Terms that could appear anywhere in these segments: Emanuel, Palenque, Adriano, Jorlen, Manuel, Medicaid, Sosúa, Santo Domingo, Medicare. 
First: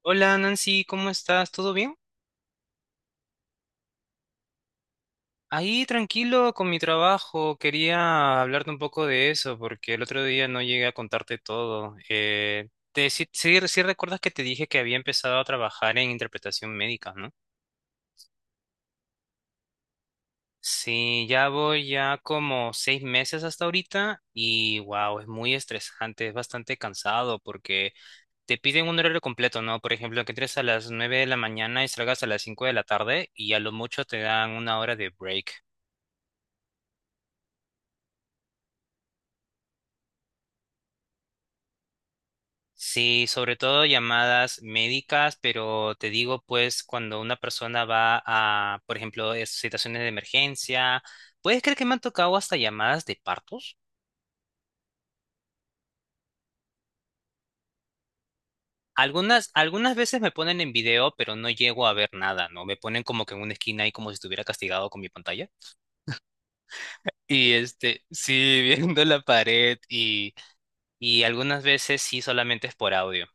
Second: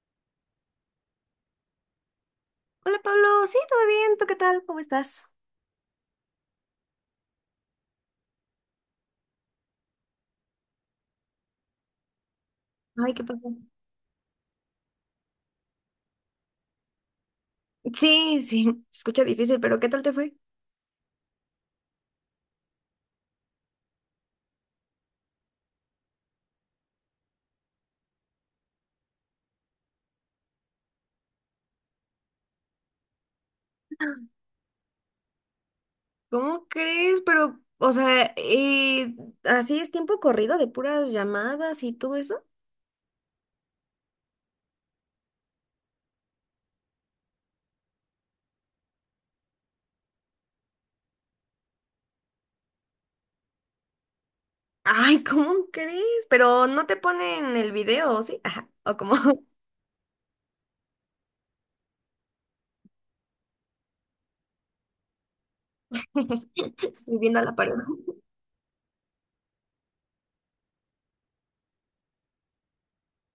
Hola Nancy, ¿cómo estás? ¿Todo bien? Hola Pablo, sí, todo bien, ¿tú qué tal? ¿Cómo estás? Ahí tranquilo con mi trabajo. Quería hablarte un poco de eso porque el otro día no llegué a contarte todo. Eh, te, Ay, ¿qué sí, pasó? sí- sí recuerdas que te dije que había empezado a trabajar en interpretación médica, ¿no? Sí, sí, se escucha difícil, pero ¿qué tal te fue? Sí, ya voy ya como 6 meses hasta ahorita y wow, es muy estresante, es bastante cansado porque te piden un horario completo, ¿no? Por ejemplo, que entres a las 9 de la mañana y salgas a las 5 de la tarde y a lo mucho te dan 1 hora de break. ¿Cómo crees? Pero, o sea, así es tiempo corrido de puras llamadas y todo eso. Sí, sobre todo llamadas médicas, pero te digo, pues, cuando una persona va a, por ejemplo, situaciones de emergencia, ¿puedes creer que me han tocado hasta llamadas de partos? Ay, ¿cómo crees? Pero no te ponen el video, ¿sí? Ajá, o como Algunas veces me ponen en video, pero no llego a ver nada, ¿no? Me ponen como que en una esquina y como si estuviera castigado con mi pantalla. estoy viendo a Y la pared. este, sí, viendo la pared y algunas veces sí solamente es por audio.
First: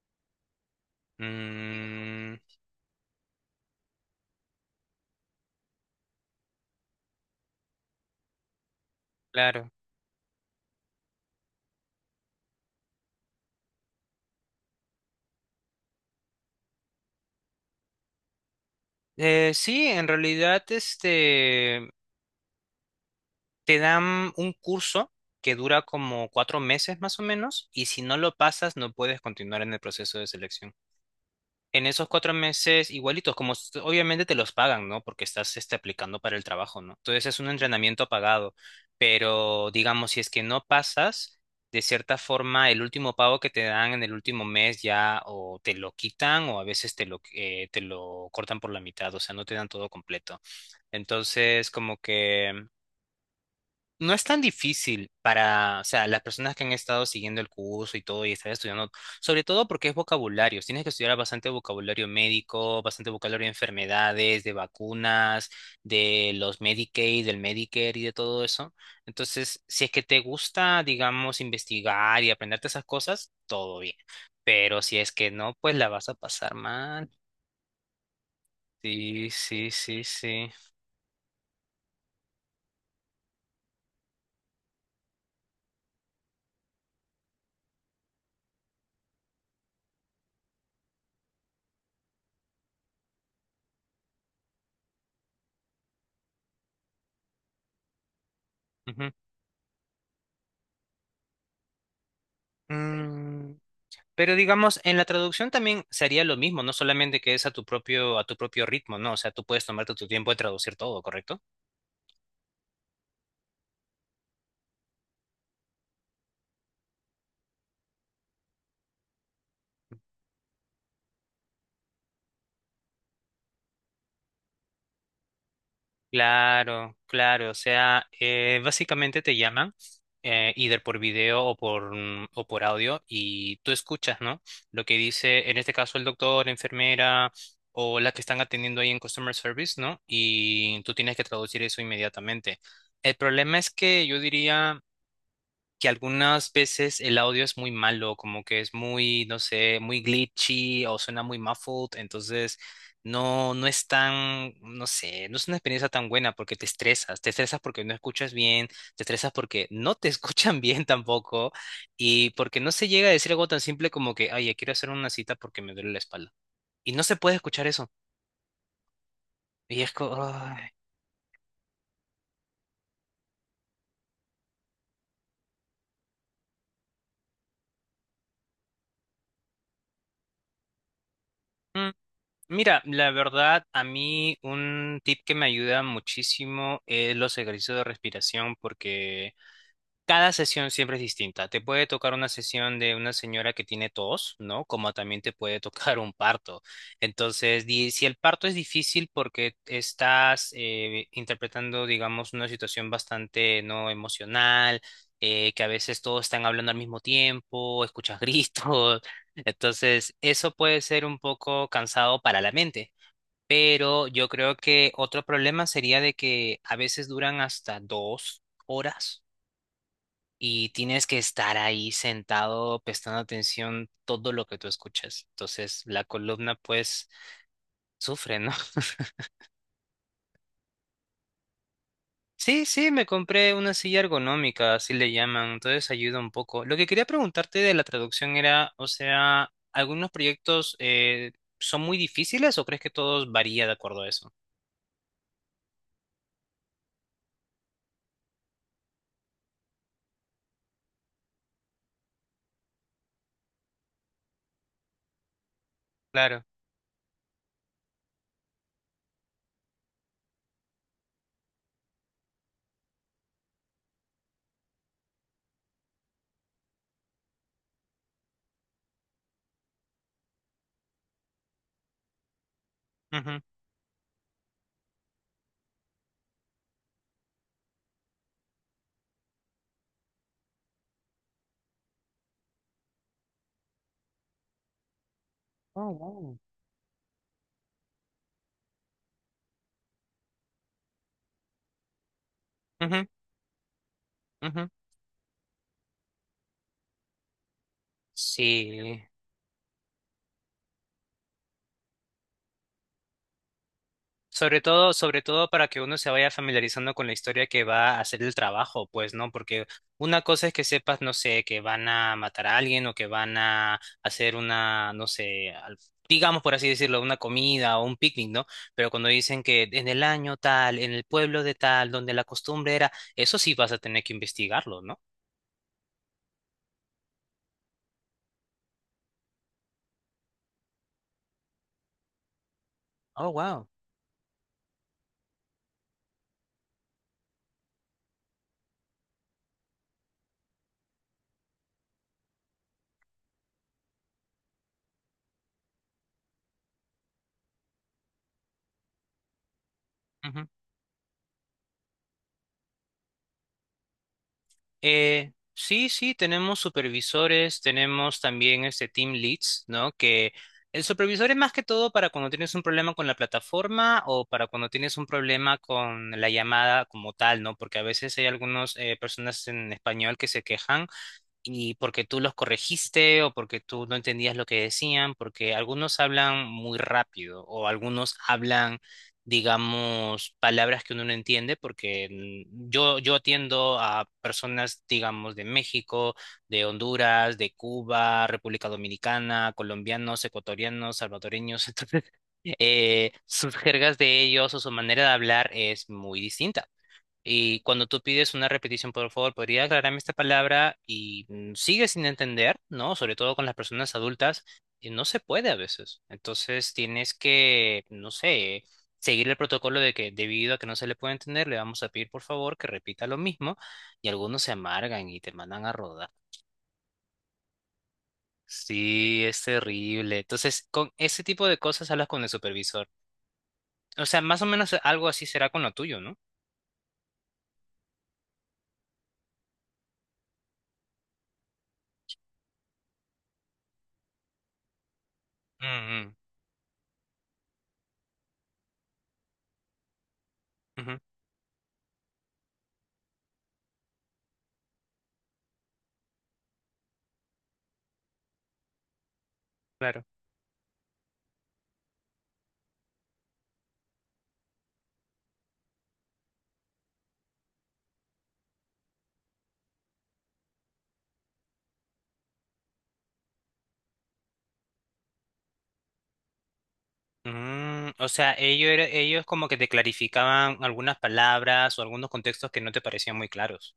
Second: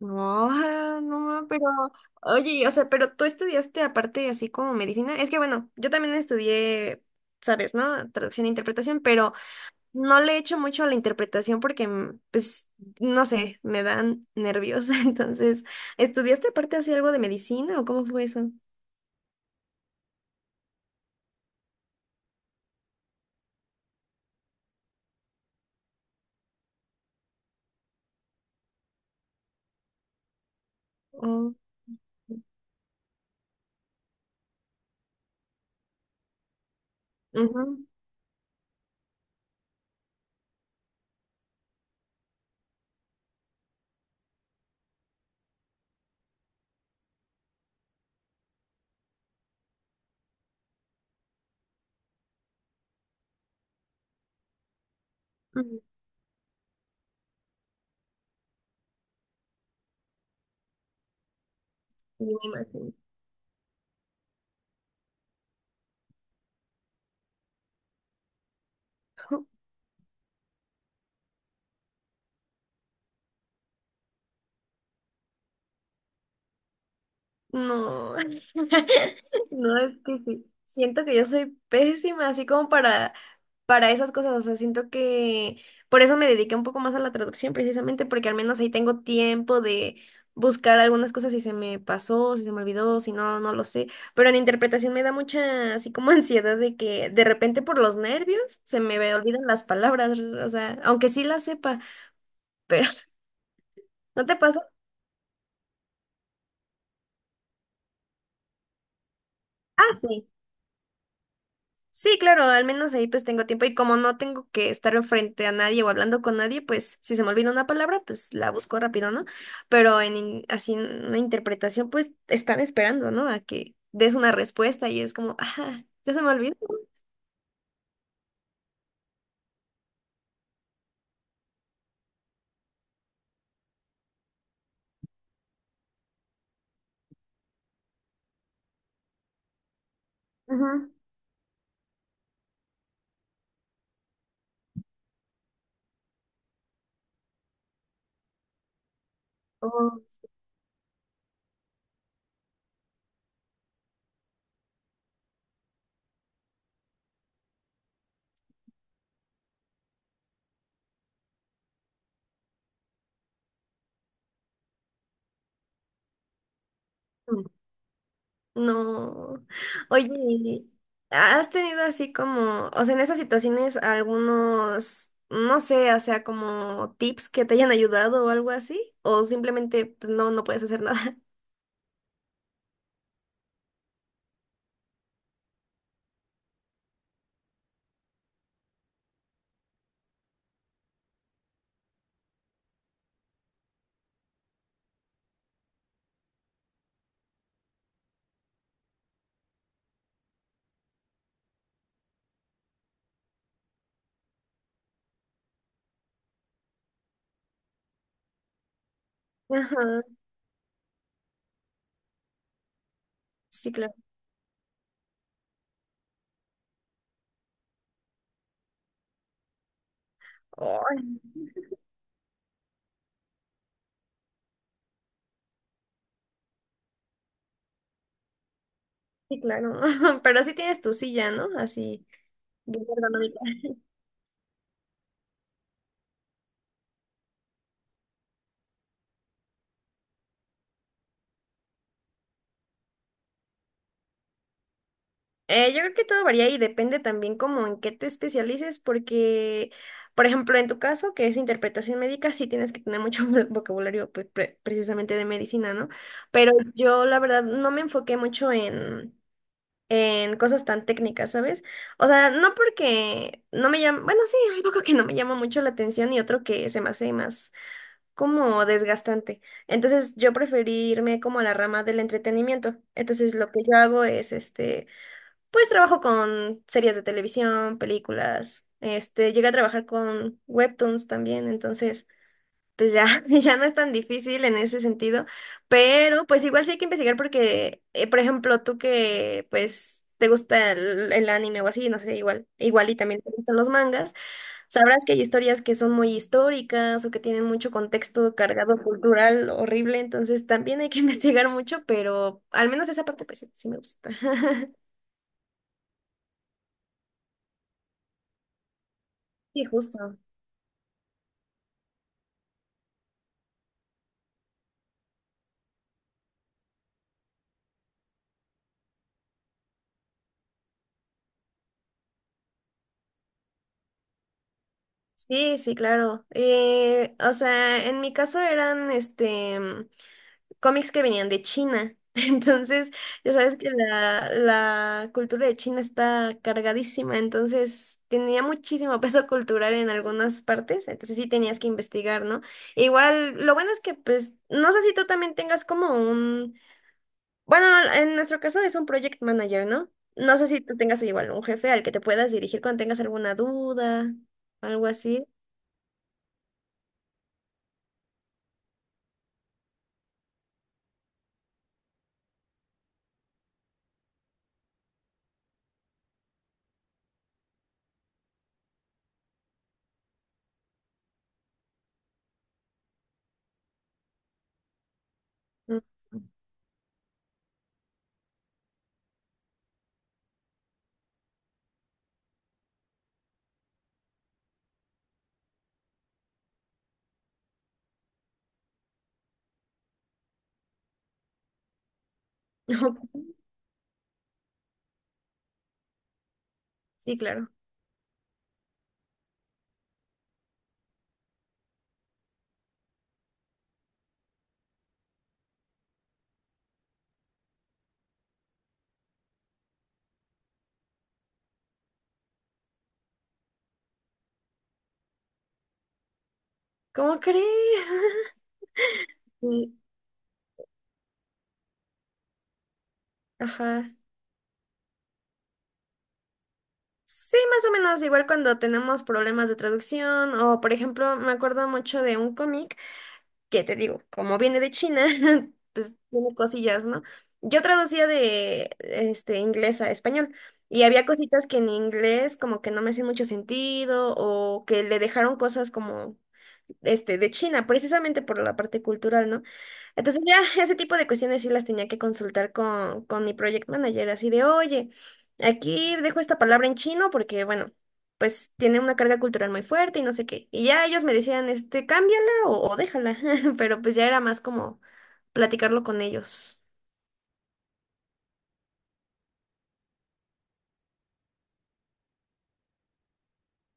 No, ah, no, pero, Mm, oye, o sea, pero tú estudiaste aparte así como medicina. Es que bueno, yo también estudié, sabes, ¿no? Traducción e interpretación, pero claro. no le echo mucho a la interpretación porque, pues, no sé, me dan nervios. Entonces, ¿estudiaste aparte así algo de medicina o cómo fue eso? Sí, en realidad, este. Te dan un curso que dura como 4 meses más o menos, y si no lo pasas, no puedes continuar en el proceso de selección. Oh, En esos 4 meses, igualitos, como obviamente te los pagan, ¿no? Porque estás este, aplicando para el trabajo, ¿no? Entonces es un ujú, entrenamiento pagado, pero digamos, si es que no pasas, de cierta forma, el último pago que te dan en el último mes ya o te lo quitan o a veces te lo cortan por la mitad, o sea, no te dan todo completo. Entonces, como que. No es tan difícil para, ujú, o sea, las personas que han estado siguiendo el curso y todo y están estudiando, sobre todo porque es vocabulario. Tienes que estudiar bastante vocabulario y me médico, imagino. bastante vocabulario de enfermedades, de vacunas, de los Medicaid, del Medicare y de todo eso. Entonces, si es que te gusta, digamos, investigar y aprenderte esas cosas, todo bien. Pero si es que no, pues la vas a pasar mal. No. Sí, sí, No, es sí, que sí. sí. Siento que yo soy pésima, así como para esas cosas. O sea, siento que por eso me dediqué un poco más a la traducción, precisamente porque al menos ahí tengo tiempo de buscar algunas cosas si se me pasó, si se me olvidó, si no, no lo sé. Pero en interpretación me da mucha, así como ansiedad de que de repente por los nervios se me Ujú. olvidan las palabras, o sea, aunque sí las sepa, pero Mm, ¿no Pero te pasa? digamos, en la traducción también sería lo mismo, no solamente que es a tu propio ritmo, ¿no? O sea, tú puedes tomarte Ah, tu sí. tiempo de traducir todo, ¿correcto? Sí, claro, al menos ahí pues tengo tiempo y como no tengo que estar enfrente a nadie o hablando con nadie, pues si se me olvida una palabra, pues la busco rápido, ¿no? Pero en así en una interpretación, pues están esperando, ¿no? A que des una respuesta y es como, ah, ya se me olvidó. Claro, claro, o sea, básicamente te llaman, either por video o o por audio, y tú escuchas, ¿no? Lo que dice, en este caso, el doctor, la enfermera o la que están atendiendo ahí en Customer Service, ¿no? Y Ujú. tú tienes que traducir eso inmediatamente. El problema es que yo diría que algunas veces el audio es muy malo, como que es muy, no sé, muy Oh, glitchy o suena muy muffled, entonces no, no es tan, no sé, no es una experiencia tan buena porque te estresas porque no escuchas bien, te estresas porque no te escuchan bien tampoco y porque no se llega a decir algo tan simple como que, ay, ya quiero hacer una cita porque me duele la espalda. Y no se puede sí. escuchar eso. No. Y es como... Oye, ¿has tenido así como, o sea, en esas situaciones algunos, no sé, o sea, como tips que te hayan ayudado o algo así? ¿O simplemente pues no, no puedes hacer nada? Ay. Mira, la verdad, a mí un tip que me ayuda muchísimo es los ejercicios de respiración, porque cada sesión siempre es distinta. Te puede tocar una sesión de una señora que tiene tos, ¿no? Como también te puede tocar un parto. Entonces, si el parto es difícil porque estás interpretando, digamos, una situación bastante no emocional, que a veces todos están hablando al mismo tiempo, escuchas gritos. Ajá, Entonces, eso puede ser un poco cansado para la mente. sí, claro. Pero yo creo que otro problema sería de que a veces duran hasta 2 horas y Ay, tienes que estar ahí sentado prestando atención todo lo que tú escuchas. Entonces la columna pues sufre, ¿no? sí, claro. Pero así tienes tu silla, ¿no? Así, Sí, bien sí, me ergonómica. compré una silla ergonómica, así le llaman, entonces ayuda un poco. Lo que quería preguntarte de la traducción era, o sea, ¿algunos proyectos son muy difíciles o crees que todos varía de acuerdo a eso? Yo creo que todo varía y depende también como en qué te especialices, porque, por ejemplo, en tu caso, que es interpretación médica, sí tienes que tener mucho vocabulario pues, precisamente de medicina, ¿no? Claro. Pero yo, la verdad, no me enfoqué mucho en cosas tan técnicas, ¿sabes? O sea, no porque no me llama, bueno, sí, un poco que no me llama mucho la atención y otro que se me hace más, como desgastante. Entonces yo preferí irme como a la rama del entretenimiento. Entonces Ujú. lo que yo hago es, este, pues trabajo con series de televisión, películas, este, llegué a trabajar con webtoons también, entonces pues ya, ya no es tan difícil en ese sentido, Oh, pero wow. pues igual sí hay que investigar porque, por ejemplo, tú que pues te gusta el anime o así, no sé, igual y Ujú, también te gustan los mangas. ujú. Sabrás que hay historias que son muy históricas o que tienen mucho contexto cargado Sí. cultural horrible, entonces también hay que investigar mucho, pero al menos esa parte pues sí, sí me gusta. Sobre todo para que uno se vaya familiarizando con la historia que va a hacer el trabajo, pues, ¿no? Porque Sí, justo. una cosa es que sepas, no sé, que van a matar a alguien o que van a hacer una, no sé, al- digamos por así decirlo, una comida o un picnic, ¿no? Pero cuando dicen que en el año tal, en el pueblo de tal, donde la costumbre era, eso sí vas a tener que investigarlo, ¿no? Sí, sí, claro. O sea, en mi caso eran este cómics que venían de China. Entonces, Oh, ya sabes wow. que la cultura de China está cargadísima, entonces tenía muchísimo peso cultural en algunas partes, entonces sí tenías que investigar, ¿no? E igual, lo bueno es que, pues, no sé si tú también tengas como un, bueno, en nuestro caso es un project manager, ¿no? No sé si tú tengas igual un jefe al que te puedas dirigir cuando tengas alguna duda, algo así. Sí, sí, tenemos supervisores, tenemos también este team leads, ¿no? Que el supervisor es más que todo para cuando tienes un problema con la plataforma o para cuando tienes un problema con la llamada como tal, ¿no? Porque a veces hay algunas personas en español que se quejan y porque tú los corregiste o porque tú no entendías lo que decían, porque Mm. algunos hablan muy rápido o algunos hablan, digamos, palabras que uno no entiende, porque yo atiendo a personas, digamos, de México, de Honduras, de Cuba, República Dominicana, colombianos, ecuatorianos, salvadoreños, entonces... sus jergas de ellos o su manera de hablar es muy distinta. Sí, claro. Y cuando tú pides una repetición, por favor, ¿podría aclararme esta palabra? Y sigue sin entender, ¿no? Sobre todo con las personas adultas, y no se puede a veces. Entonces tienes que, no sé, seguir el protocolo de que debido a que no se le puede entender, le vamos a pedir, por favor, que repita lo mismo. Y algunos se amargan y te mandan a rodar. ¿Cómo crees? Sí, es Sí, terrible. Entonces, con ese tipo de cosas hablas con el supervisor. ajá. O sea, más o menos algo así será con lo tuyo, ¿no? Sí, más o menos igual cuando tenemos problemas de traducción o, por ejemplo, me acuerdo mucho de un cómic que te digo, como viene de China, pues Mm, tiene cosillas, ¿no? Yo traducía de este inglés a español mm, y ujú, había cositas que en inglés como que no me hacían mucho sentido o que le dejaron cosas como este, de China, precisamente por la parte cultural, ¿no? claro. Entonces ya ese tipo de cuestiones sí las tenía que consultar con, mi project manager, así de, oye, aquí dejo esta palabra en chino porque, bueno, pues tiene una carga cultural muy fuerte y no sé qué. Y ya ellos me decían, este, cámbiala o déjala, pero pues ya era más como platicarlo con ellos. Mm, o sea, ellos como que te clarificaban algunas palabras o algunos contextos que no te parecían muy claros.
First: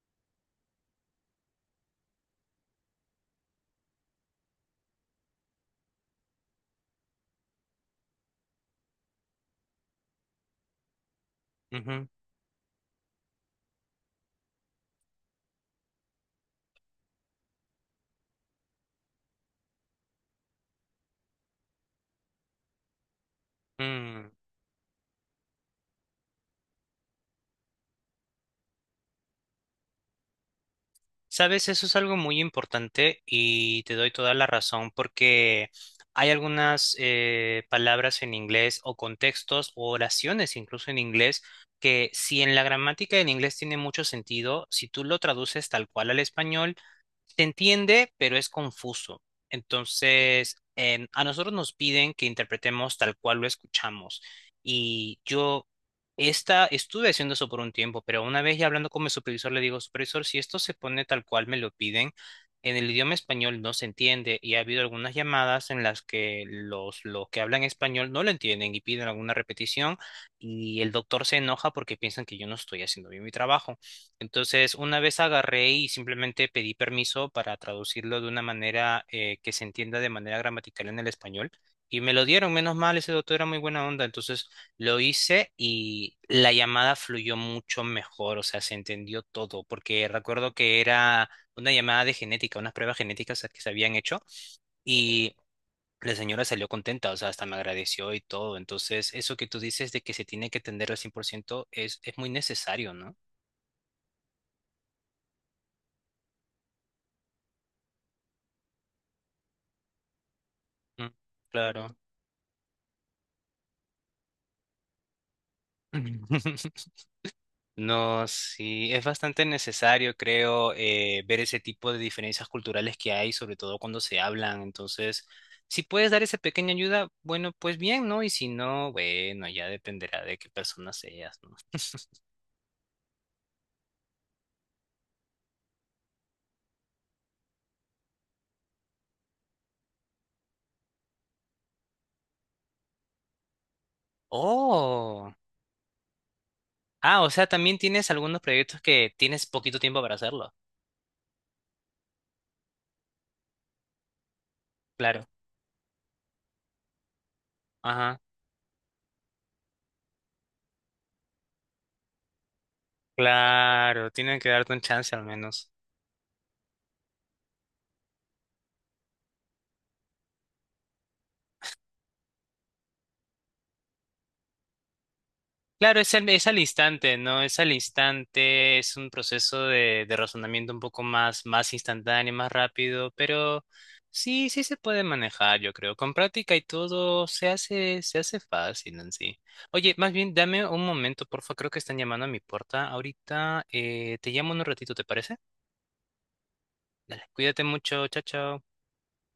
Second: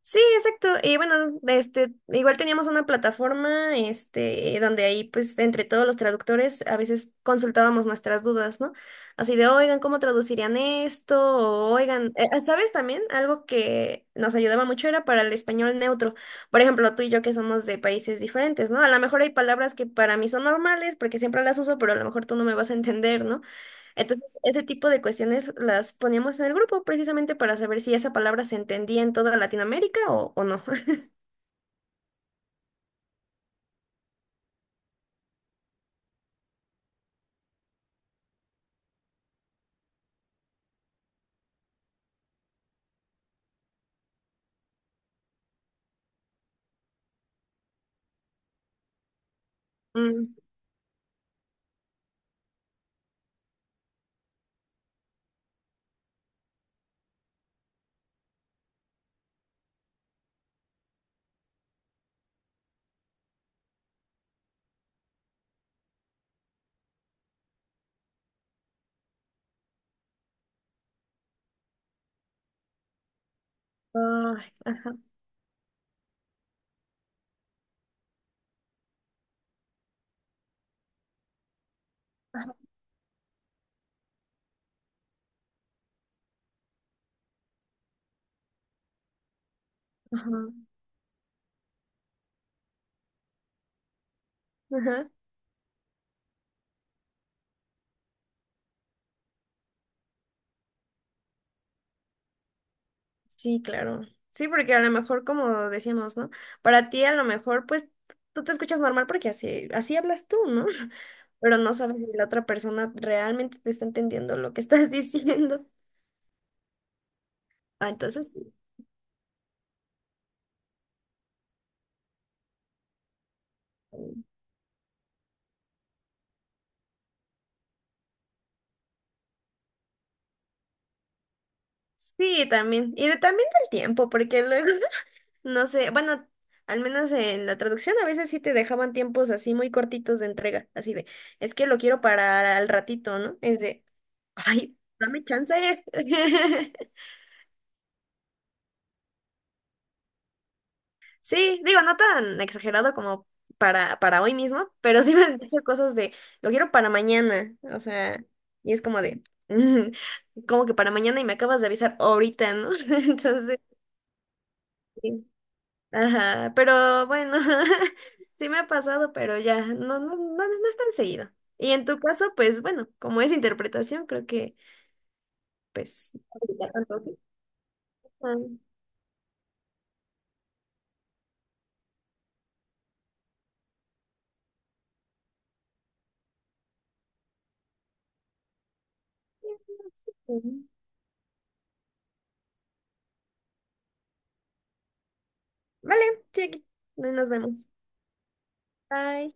Sí, exacto. Y bueno, este, igual teníamos una plataforma, este, donde ahí, pues, entre todos los traductores, a veces consultábamos nuestras dudas, ¿no? Así de, oigan, ¿cómo traducirían esto? O, Ujú. oigan, ah, ¿sabes también? Algo que nos ayudaba mucho era para el español neutro. Por ejemplo, tú y yo que somos de países diferentes, ¿no? A lo mejor hay palabras que para mí son normales, porque siempre las uso, pero a lo mejor tú no me vas a entender, ¿no? Mm. Entonces, ese tipo de cuestiones las poníamos en el grupo precisamente para saber si esa palabra se entendía en toda Latinoamérica o, no. Sabes, eso es algo muy importante y te doy toda la razón porque hay algunas palabras en inglés o contextos o oraciones incluso en inglés que si en la gramática del inglés tiene mucho sentido, si tú lo traduces tal cual al español, se entiende, pero es confuso. Mm, Entonces, en- a nosotros nos piden que interpretemos tal cual lo escuchamos. Y yo estuve haciendo eso por un tiempo, pero una vez ya hablando con mi supervisor le digo, supervisor, si esto se pone tal cual me lo piden, en el idioma español no se entiende y ha habido algunas llamadas en las que los que hablan español no lo entienden y piden alguna repetición y el doctor se enoja porque piensan que yo no estoy haciendo bien mi trabajo. ay, Entonces, ajá, una vez agarré y simplemente pedí permiso para traducirlo de una manera que se entienda de manera gramatical en el español. Y me lo dieron, menos mal, ese doctor era muy buena onda, entonces lo hice y la llamada fluyó mucho mejor, o sea, se entendió todo, porque ajá, recuerdo que era una llamada de genética, unas pruebas genéticas que se habían hecho ajá. y la señora salió contenta, o sea, hasta me agradeció y todo. Entonces, eso que tú dices de que se tiene que atender al 100% es muy necesario, ¿no? Sí, claro. Sí, porque a lo mejor, como decíamos, ¿no? Para ti a lo mejor, pues, tú te escuchas normal porque así, así hablas tú, ¿no? Mm, Pero no claro. sabes si la otra persona realmente te está entendiendo lo que estás diciendo. Ah, No, entonces, sí, es bastante necesario, creo, ver ese tipo de diferencias culturales que hay, sobre todo cuando se hablan. Entonces, si puedes dar esa pequeña ayuda, bueno, pues bien, ¿no? Y si no, bueno, ya dependerá de qué persona seas, ¿no? sí, también. Y también del tiempo, porque luego no sé, bueno, al menos en la traducción a veces sí te dejaban tiempos así muy cortitos de entrega, así de, es que lo quiero para al ratito, ¿no? Es de, ay, dame Oh, chance. ah, o sea, también tienes algunos proyectos que tienes poquito tiempo para hacerlo. Sí, digo, no tan exagerado como para, hoy mismo, pero sí me Claro, han dicho cosas de, lo quiero para mañana, o ajá, sea, y es como de, como que para mañana y me acabas de avisar ahorita, ¿no? Entonces, claro, tienen que darte un chance al sí. menos. Ajá, pero bueno, sí me ha pasado, pero ya, no, no, no, no es tan seguido. Y en tu caso, pues bueno, como es interpretación, creo que, Claro, pues, es no al, es al aplica tanto, instante, ¿sí? ¿no? Es al Ah, instante, es un proceso de razonamiento un poco más instantáneo, más rápido, pero sí, sí se puede manejar, yo creo. Con práctica y todo se hace fácil en sí. Oye, más bien, dame sí. un momento, porfa, creo que están llamando a mi puerta ahorita. Te llamo en un ratito, ¿te parece? Vale, sí, aquí. Dale, Nos cuídate vemos. mucho, chao, chao. Bye.